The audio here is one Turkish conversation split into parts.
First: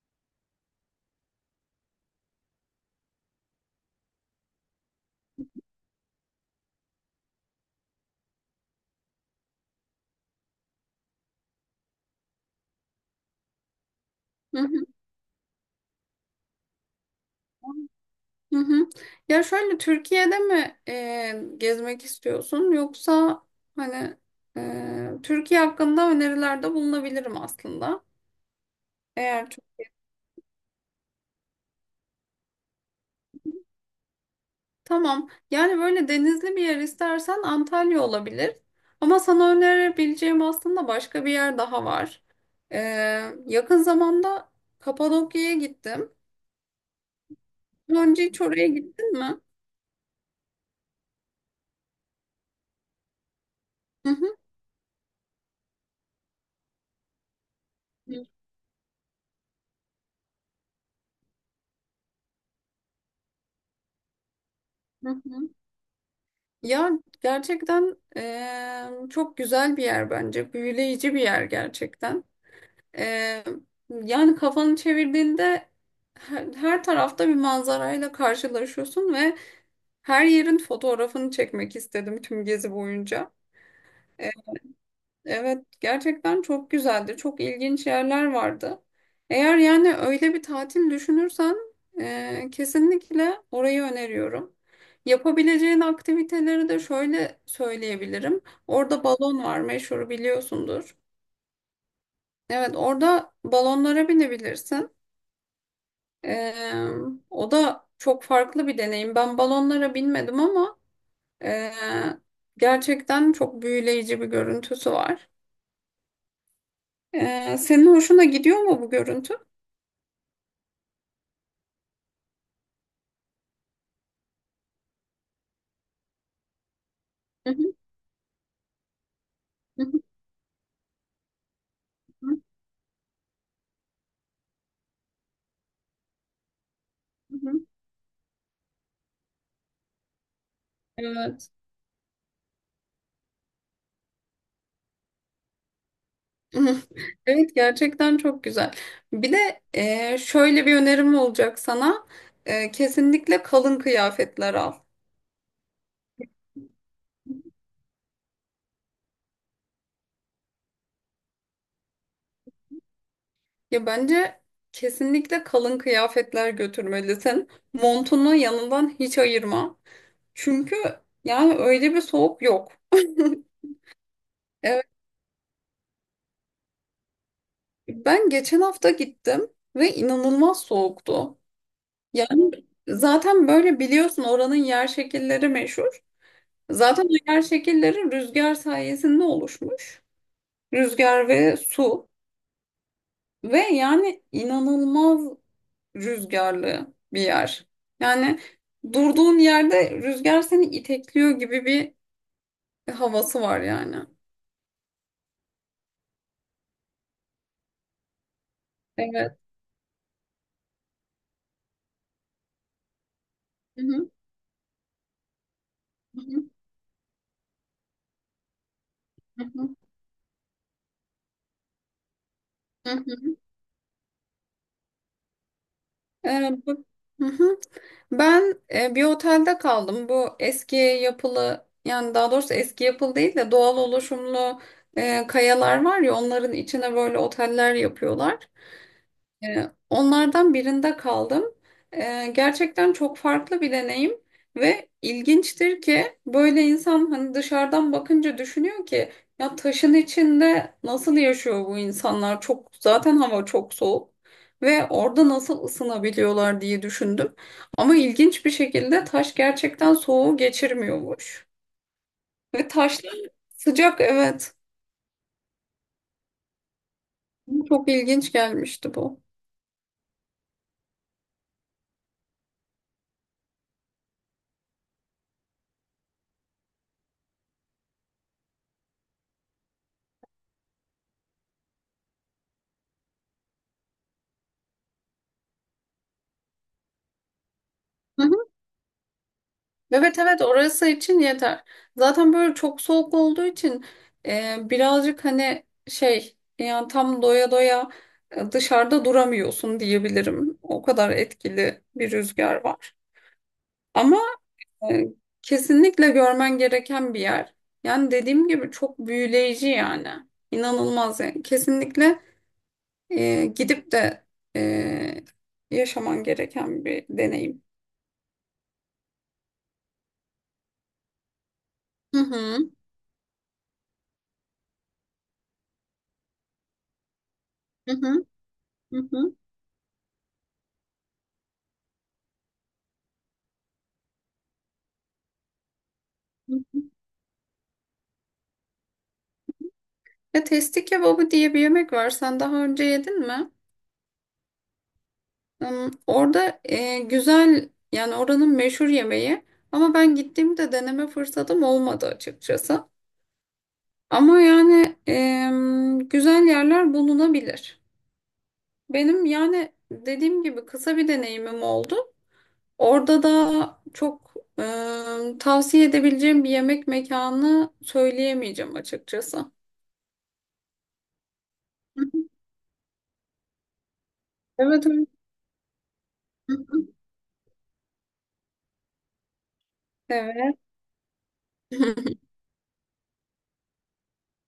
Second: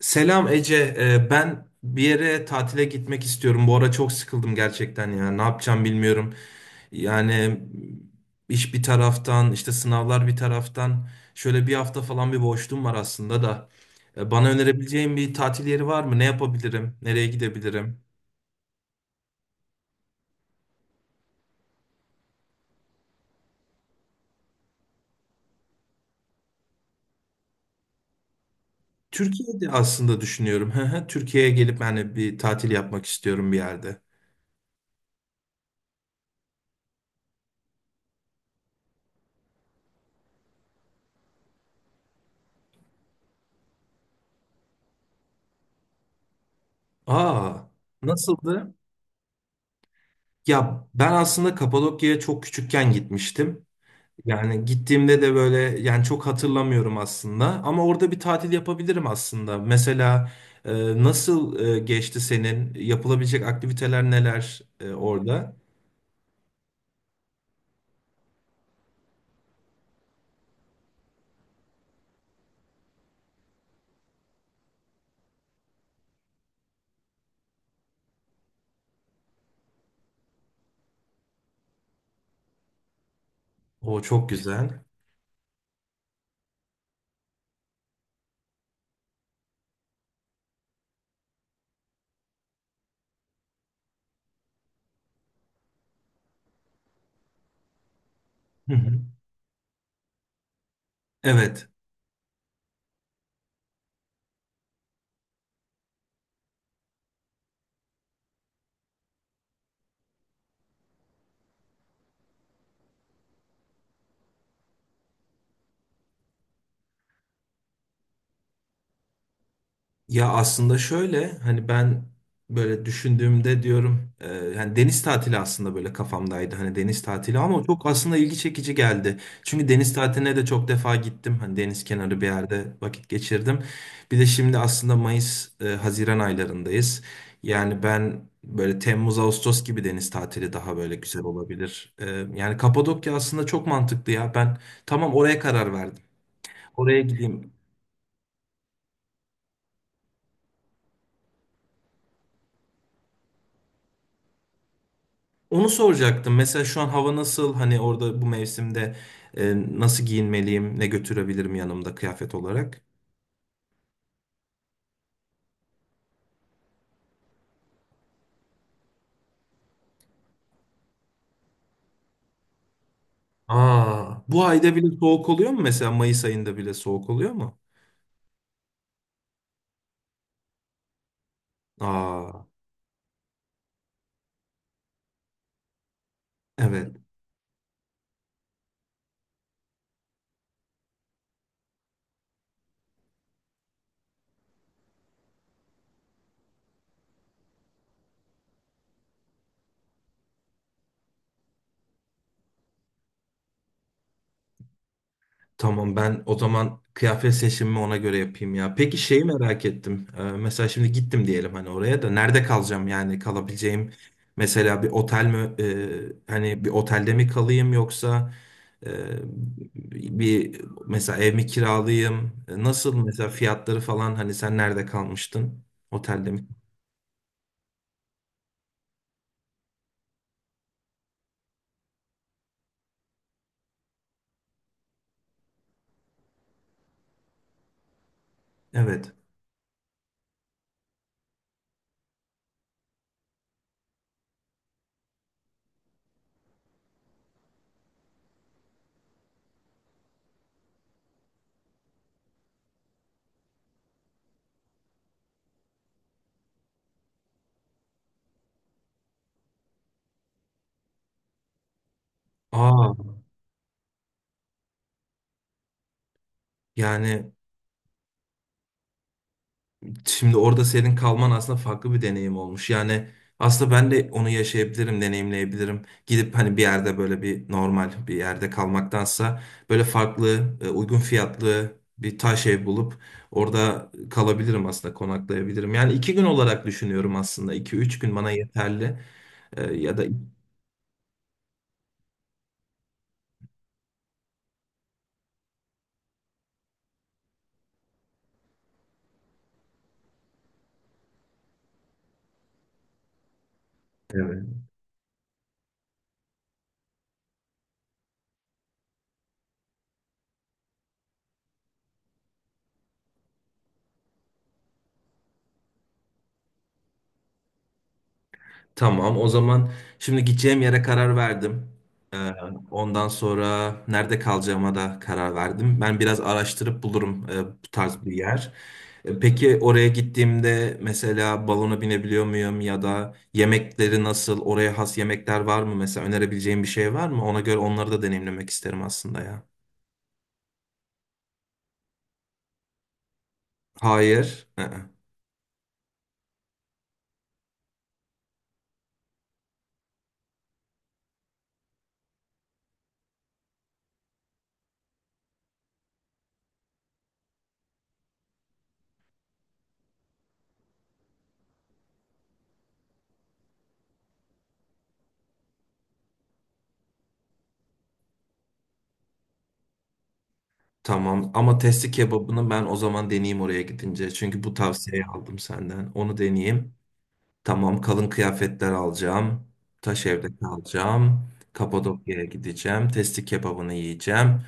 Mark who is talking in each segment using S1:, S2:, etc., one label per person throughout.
S1: Selam Ece. Ben bir yere tatile gitmek istiyorum. Bu ara çok sıkıldım gerçekten ya. Ne yapacağım bilmiyorum. Yani iş bir taraftan, işte sınavlar bir taraftan. Şöyle bir hafta falan bir boşluğum var aslında da. Bana
S2: Hı hı.
S1: önerebileceğin bir tatil yeri var mı? Ne yapabilirim? Nereye gidebilirim?
S2: Hı hı. Ya şöyle Türkiye'de mi gezmek istiyorsun, yoksa hani Türkiye hakkında önerilerde bulunabilirim aslında. Eğer çok,
S1: Türkiye'de aslında düşünüyorum. Hı hı, Türkiye'ye gelip hani bir tatil yapmak istiyorum bir yerde.
S2: tamam, yani böyle denizli bir yer istersen Antalya olabilir. Ama sana önerebileceğim aslında başka bir yer daha var. E, Yakın zamanda Kapadokya'ya gittim.
S1: Aa,
S2: Daha önce hiç oraya
S1: nasıldı?
S2: gittin mi?
S1: Ya ben aslında Kapadokya'ya çok küçükken gitmiştim.
S2: Hı hı.
S1: Yani gittiğimde de böyle yani çok hatırlamıyorum aslında ama orada
S2: Hı
S1: bir tatil yapabilirim aslında. Mesela nasıl geçti senin? Yapılabilecek aktiviteler neler
S2: hı.
S1: orada?
S2: Ya gerçekten çok güzel bir yer bence. Büyüleyici bir yer gerçekten. Eee, Yani kafanı çevirdiğinde her tarafta bir manzarayla karşılaşıyorsun ve her yerin fotoğrafını çekmek istedim tüm gezi boyunca.
S1: O çok güzel.
S2: Evet, gerçekten çok güzeldi. Çok ilginç yerler vardı. Eğer yani öyle bir tatil düşünürsen, kesinlikle orayı öneriyorum. Yapabileceğin aktiviteleri de şöyle söyleyebilirim.
S1: Hı hı.
S2: Orada balon var, meşhur biliyorsundur.
S1: Evet.
S2: Evet, orada balonlara binebilirsin. E, O da çok farklı bir deneyim. Ben balonlara binmedim, ama e, gerçekten çok büyüleyici bir görüntüsü var. Senin hoşuna gidiyor mu bu görüntü?
S1: Ya aslında şöyle hani ben böyle düşündüğümde diyorum yani deniz tatili aslında böyle kafamdaydı hani deniz tatili
S2: Hı
S1: ama
S2: hı,
S1: çok aslında ilgi çekici geldi. Çünkü
S2: hı
S1: deniz
S2: hı,
S1: tatiline de çok defa gittim hani deniz kenarı bir
S2: hı
S1: yerde vakit geçirdim. Bir de şimdi aslında Mayıs Haziran aylarındayız.
S2: hı, hı.
S1: Yani ben böyle Temmuz Ağustos gibi deniz tatili daha böyle güzel
S2: Evet.
S1: olabilir. E, yani Kapadokya aslında çok mantıklı ya ben tamam oraya karar verdim. Oraya gideyim.
S2: Evet, gerçekten çok güzel. Bir de şöyle bir önerim olacak sana. Kesinlikle kalın kıyafetler al.
S1: Onu soracaktım. Mesela şu an hava nasıl? Hani orada bu mevsimde nasıl giyinmeliyim? Ne götürebilirim yanımda kıyafet olarak?
S2: Ya bence kesinlikle kalın kıyafetler götürmelisin. Montunu yanından hiç ayırma. Çünkü yani öyle bir soğuk yok.
S1: Aa, bu ayda
S2: Evet,
S1: bile soğuk oluyor mu? Mesela Mayıs ayında bile soğuk oluyor mu?
S2: ben geçen hafta gittim ve inanılmaz soğuktu.
S1: Aa,
S2: Yani zaten böyle biliyorsun, oranın yer şekilleri meşhur.
S1: evet.
S2: Zaten o yer şekilleri rüzgar sayesinde oluşmuş. Rüzgar ve su, ve yani inanılmaz rüzgarlı bir yer. Yani durduğun yerde rüzgar seni itekliyor gibi bir havası var yani.
S1: Tamam ben o zaman kıyafet seçimimi ona göre yapayım ya. Peki şeyi
S2: Evet.
S1: merak ettim. Mesela şimdi gittim diyelim hani oraya da nerede kalacağım yani
S2: Hı
S1: kalabileceğim
S2: hı.
S1: mesela bir otel mi,
S2: Hı
S1: hani bir otelde mi kalayım yoksa e,
S2: hı.
S1: bir mesela ev mi kiralayayım? E,
S2: Hı
S1: nasıl mesela
S2: hı.
S1: fiyatları falan hani sen nerede kalmıştın? Otelde mi?
S2: Ee, bu- Hı hı. Ben bir otelde kaldım. Bu eski yapılı, yani daha doğrusu eski yapılı değil de doğal oluşumlu kayalar var ya, onların içine böyle oteller yapıyorlar.
S1: Evet.
S2: Onlardan birinde kaldım. Gerçekten çok farklı bir deneyim ve ilginçtir ki böyle insan hani dışarıdan bakınca düşünüyor ki, ya taşın içinde nasıl yaşıyor bu insanlar? Çok, zaten hava çok soğuk ve orada nasıl ısınabiliyorlar diye düşündüm. Ama ilginç bir şekilde taş gerçekten soğuğu geçirmiyormuş. Ve
S1: Aa
S2: taşlar sıcak, evet.
S1: yani
S2: Çok ilginç gelmişti bu.
S1: şimdi orada senin kalman aslında farklı bir deneyim olmuş. Yani aslında ben de onu yaşayabilirim, deneyimleyebilirim. Gidip hani bir yerde böyle bir normal bir yerde kalmaktansa böyle farklı, uygun fiyatlı bir taş ev bulup orada kalabilirim aslında, konaklayabilirim. Yani iki gün olarak düşünüyorum aslında. İki, üç gün bana yeterli. Ya da
S2: Evet, evet, orası için yeter. Zaten böyle çok soğuk olduğu için birazcık, hani şey, yani tam doya doya dışarıda duramıyorsun diyebilirim. O kadar etkili bir rüzgar var. Ama
S1: evet.
S2: e, kesinlikle görmen gereken bir yer. Yani dediğim gibi çok büyüleyici yani. İnanılmaz yani. Kesinlikle gidip de e, yaşaman gereken bir deneyim.
S1: Tamam, o zaman şimdi gideceğim yere karar verdim. Ee,
S2: Hı hı,
S1: ondan sonra nerede kalacağıma da karar verdim. Ben biraz araştırıp bulurum bu
S2: hı
S1: tarz bir
S2: hı,
S1: yer.
S2: hı
S1: E,
S2: hı.
S1: peki oraya gittiğimde mesela balona binebiliyor muyum ya da yemekleri nasıl, oraya has yemekler var mı? Mesela önerebileceğim bir şey var mı? Ona göre onları da deneyimlemek isterim aslında ya.
S2: Ya testi kebabı diye bir yemek var. Sen daha önce yedin mi?
S1: Hayır.
S2: Orada güzel, yani oranın meşhur yemeği. Ama ben gittiğimde deneme fırsatım olmadı açıkçası. Ama yani güzel yerler bulunabilir. Benim yani dediğim gibi kısa bir deneyimim oldu. Orada da çok tavsiye edebileceğim bir yemek mekanı söyleyemeyeceğim açıkçası.
S1: Tamam ama testi kebabını ben o zaman deneyeyim oraya gidince. Çünkü bu
S2: Evet,
S1: tavsiyeyi
S2: evet.
S1: aldım senden. Onu deneyeyim. Tamam, kalın kıyafetler alacağım. Taş evde
S2: Evet.
S1: kalacağım.
S2: Hı
S1: Kapadokya'ya gideceğim. Testi kebabını yiyeceğim.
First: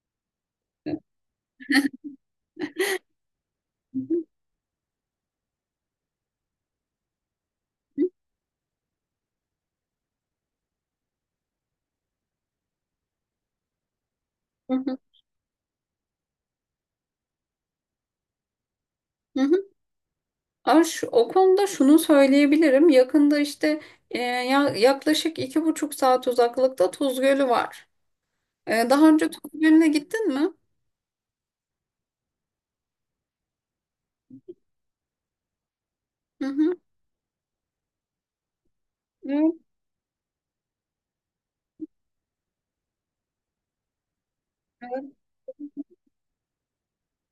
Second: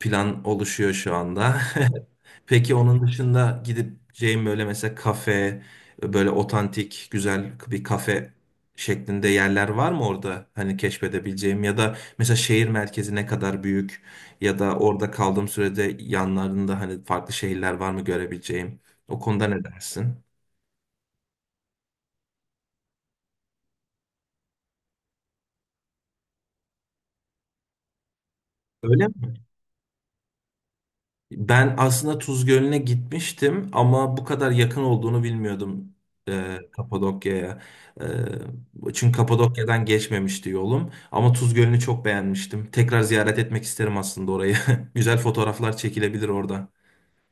S1: Plan oluşuyor şu anda. Peki onun dışında
S2: hı.
S1: gideceğim böyle mesela kafe, böyle otantik, güzel bir kafe şeklinde yerler var mı orada? Hani keşfedebileceğim ya da mesela şehir merkezi ne kadar büyük ya
S2: Hı
S1: da
S2: hı. Hı
S1: orada kaldığım sürede yanlarında hani farklı şehirler var mı görebileceğim? O konuda ne
S2: hı.
S1: dersin?
S2: Ama o konuda şunu söyleyebilirim. Yakında işte yaklaşık iki buçuk saat uzaklıkta Tuz Gölü var.
S1: Öyle
S2: Daha önce
S1: mi?
S2: Tuz Gölü'ne gittin mi?
S1: Ben aslında Tuz Gölü'ne gitmiştim ama bu kadar yakın olduğunu bilmiyordum
S2: Hı hı.
S1: Kapadokya'ya. E, çünkü
S2: Evet,
S1: Kapadokya'dan geçmemişti yolum. Ama Tuz Gölü'nü çok beğenmiştim. Tekrar ziyaret etmek isterim aslında orayı.
S2: evet.
S1: Güzel fotoğraflar çekilebilir orada.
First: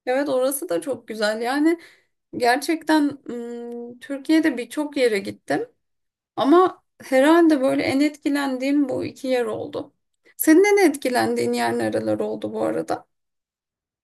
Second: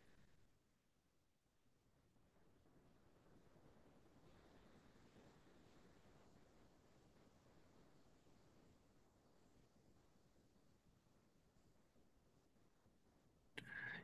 S2: Evet, orası da çok güzel. Yani gerçekten Türkiye'de birçok yere gittim. Ama herhalde böyle en etkilendiğim bu iki yer oldu. Senin en etkilendiğin yer nereler oldu bu arada?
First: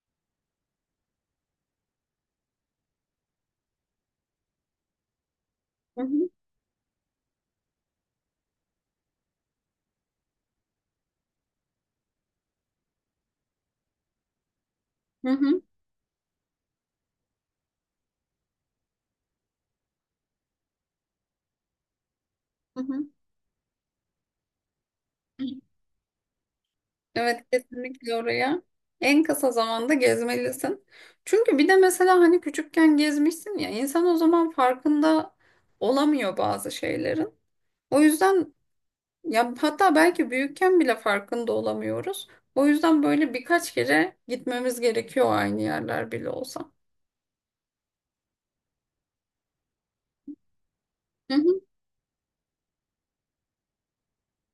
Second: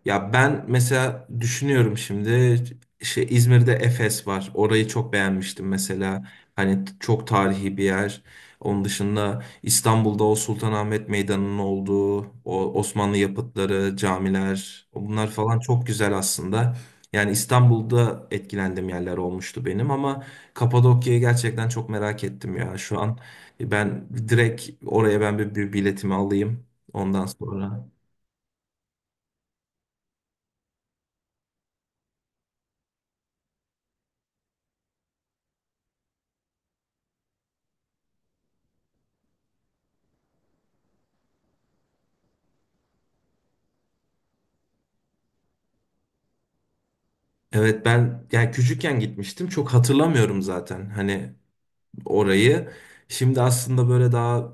S1: Ya ben mesela düşünüyorum şimdi şey İzmir'de Efes var. Orayı çok beğenmiştim
S2: Hı
S1: mesela.
S2: hı.
S1: Hani çok tarihi bir yer. Onun dışında İstanbul'da o Sultanahmet Meydanı'nın olduğu, o Osmanlı yapıtları, camiler, bunlar
S2: Hı
S1: falan
S2: hı.
S1: çok güzel aslında. Yani İstanbul'da etkilendiğim yerler olmuştu benim ama Kapadokya'yı gerçekten çok merak ettim ya.
S2: Hı
S1: Şu an ben direkt oraya ben bir,
S2: hı.
S1: bir biletimi alayım ondan
S2: Evet,
S1: sonra.
S2: kesinlikle oraya en kısa zamanda gezmelisin. Çünkü bir de mesela hani küçükken gezmişsin ya, insan o zaman farkında olamıyor bazı şeylerin. O yüzden, ya hatta belki büyükken bile farkında olamıyoruz. O yüzden böyle birkaç kere gitmemiz gerekiyor, aynı yerler bile olsa.
S1: Evet ben yani küçükken gitmiştim çok hatırlamıyorum zaten hani
S2: Hı hı,
S1: orayı. Şimdi aslında böyle daha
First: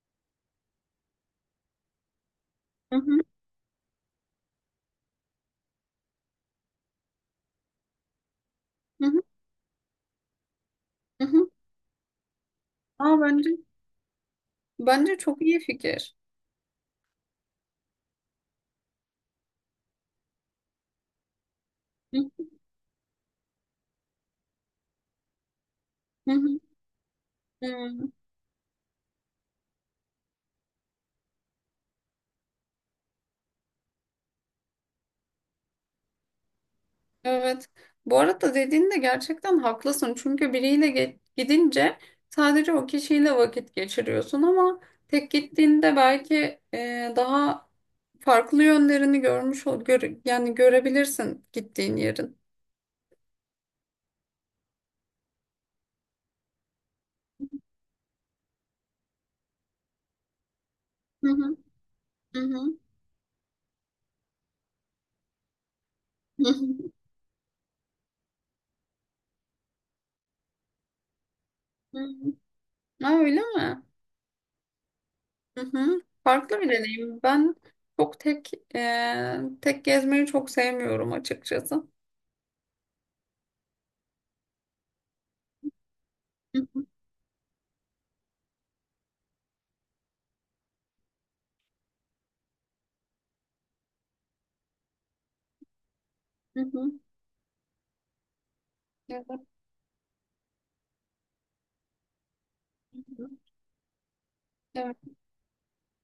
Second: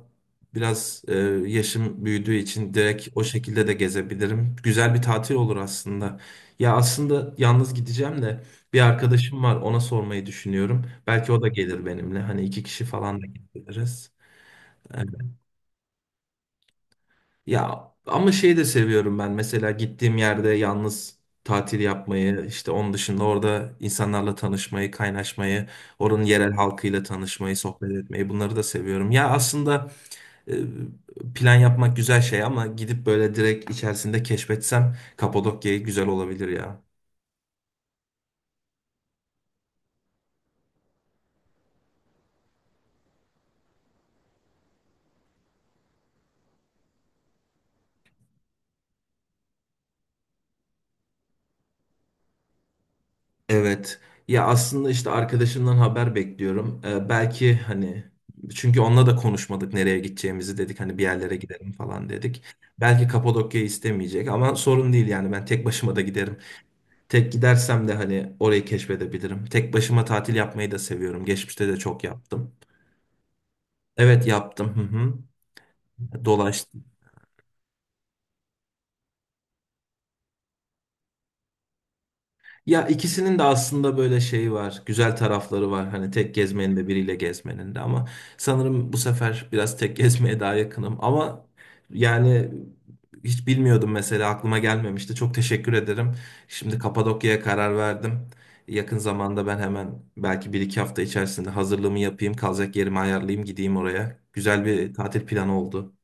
S1: biraz yaşım büyüdüğü için
S2: hı
S1: direkt o şekilde de gezebilirim. Güzel bir tatil olur aslında. Ya aslında yalnız gideceğim de bir
S2: hı,
S1: arkadaşım var, ona sormayı düşünüyorum.
S2: hı.
S1: Belki o da
S2: Hı.
S1: gelir benimle hani iki kişi
S2: Aa,
S1: falan da
S2: bence
S1: gidebiliriz.
S2: bence çok iyi fikir.
S1: Ya ama şeyi de seviyorum ben. Mesela gittiğim yerde yalnız tatil yapmayı,
S2: Hı
S1: işte onun dışında orada insanlarla tanışmayı, kaynaşmayı, oranın
S2: hı,
S1: yerel
S2: hı.
S1: halkıyla tanışmayı, sohbet
S2: Hı.
S1: etmeyi bunları da seviyorum. Ya aslında e, plan yapmak güzel şey ama gidip böyle direkt içerisinde keşfetsem Kapadokya'yı güzel olabilir ya.
S2: Evet. Bu arada dediğinde gerçekten haklısın. Çünkü biriyle gidince sadece o kişiyle vakit geçiriyorsun, ama tek gittiğinde belki daha farklı yönlerini görmüş ol gör yani görebilirsin gittiğin yerin.
S1: Evet. Ya aslında işte arkadaşımdan haber bekliyorum. Belki hani, çünkü onunla da konuşmadık nereye gideceğimizi, dedik hani bir
S2: Hı
S1: yerlere
S2: hı,
S1: gidelim falan
S2: hı
S1: dedik.
S2: hı,
S1: Belki Kapadokya istemeyecek ama sorun değil yani ben tek başıma da giderim.
S2: hı hı,
S1: Tek gidersem de hani orayı keşfedebilirim. Tek başıma tatil yapmayı da seviyorum. Geçmişte de
S2: hı
S1: çok
S2: hı.
S1: yaptım.
S2: Ha, öyle mi?
S1: Evet yaptım. Hı hı.
S2: Hı hı. Farklı bir
S1: Dolaştım.
S2: deneyim. Ben çok tek gezmeyi çok sevmiyorum açıkçası.
S1: Ya ikisinin de aslında böyle şeyi var, güzel tarafları var. Hani tek
S2: Hı
S1: gezmenin
S2: hı,
S1: de biriyle gezmenin de, ama sanırım bu sefer biraz tek gezmeye daha yakınım. Ama yani hiç bilmiyordum mesela, aklıma gelmemişti. Çok teşekkür ederim.
S2: hı
S1: Şimdi
S2: hı.
S1: Kapadokya'ya karar verdim. Yakın zamanda ben hemen belki bir iki hafta içerisinde hazırlığımı yapayım, kalacak yerimi
S2: Evet.
S1: ayarlayayım, gideyim oraya. Güzel bir tatil planı oldu,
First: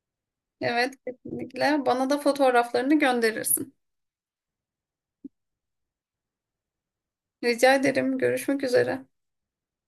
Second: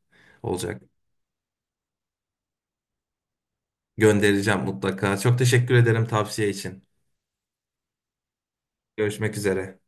S1: olacak.
S2: Evet, kesinlikle. Bana da fotoğraflarını gönderirsin.
S1: Göndereceğim mutlaka. Çok teşekkür ederim tavsiye için.
S2: Rica ederim. Görüşmek üzere.
S1: Görüşmek üzere.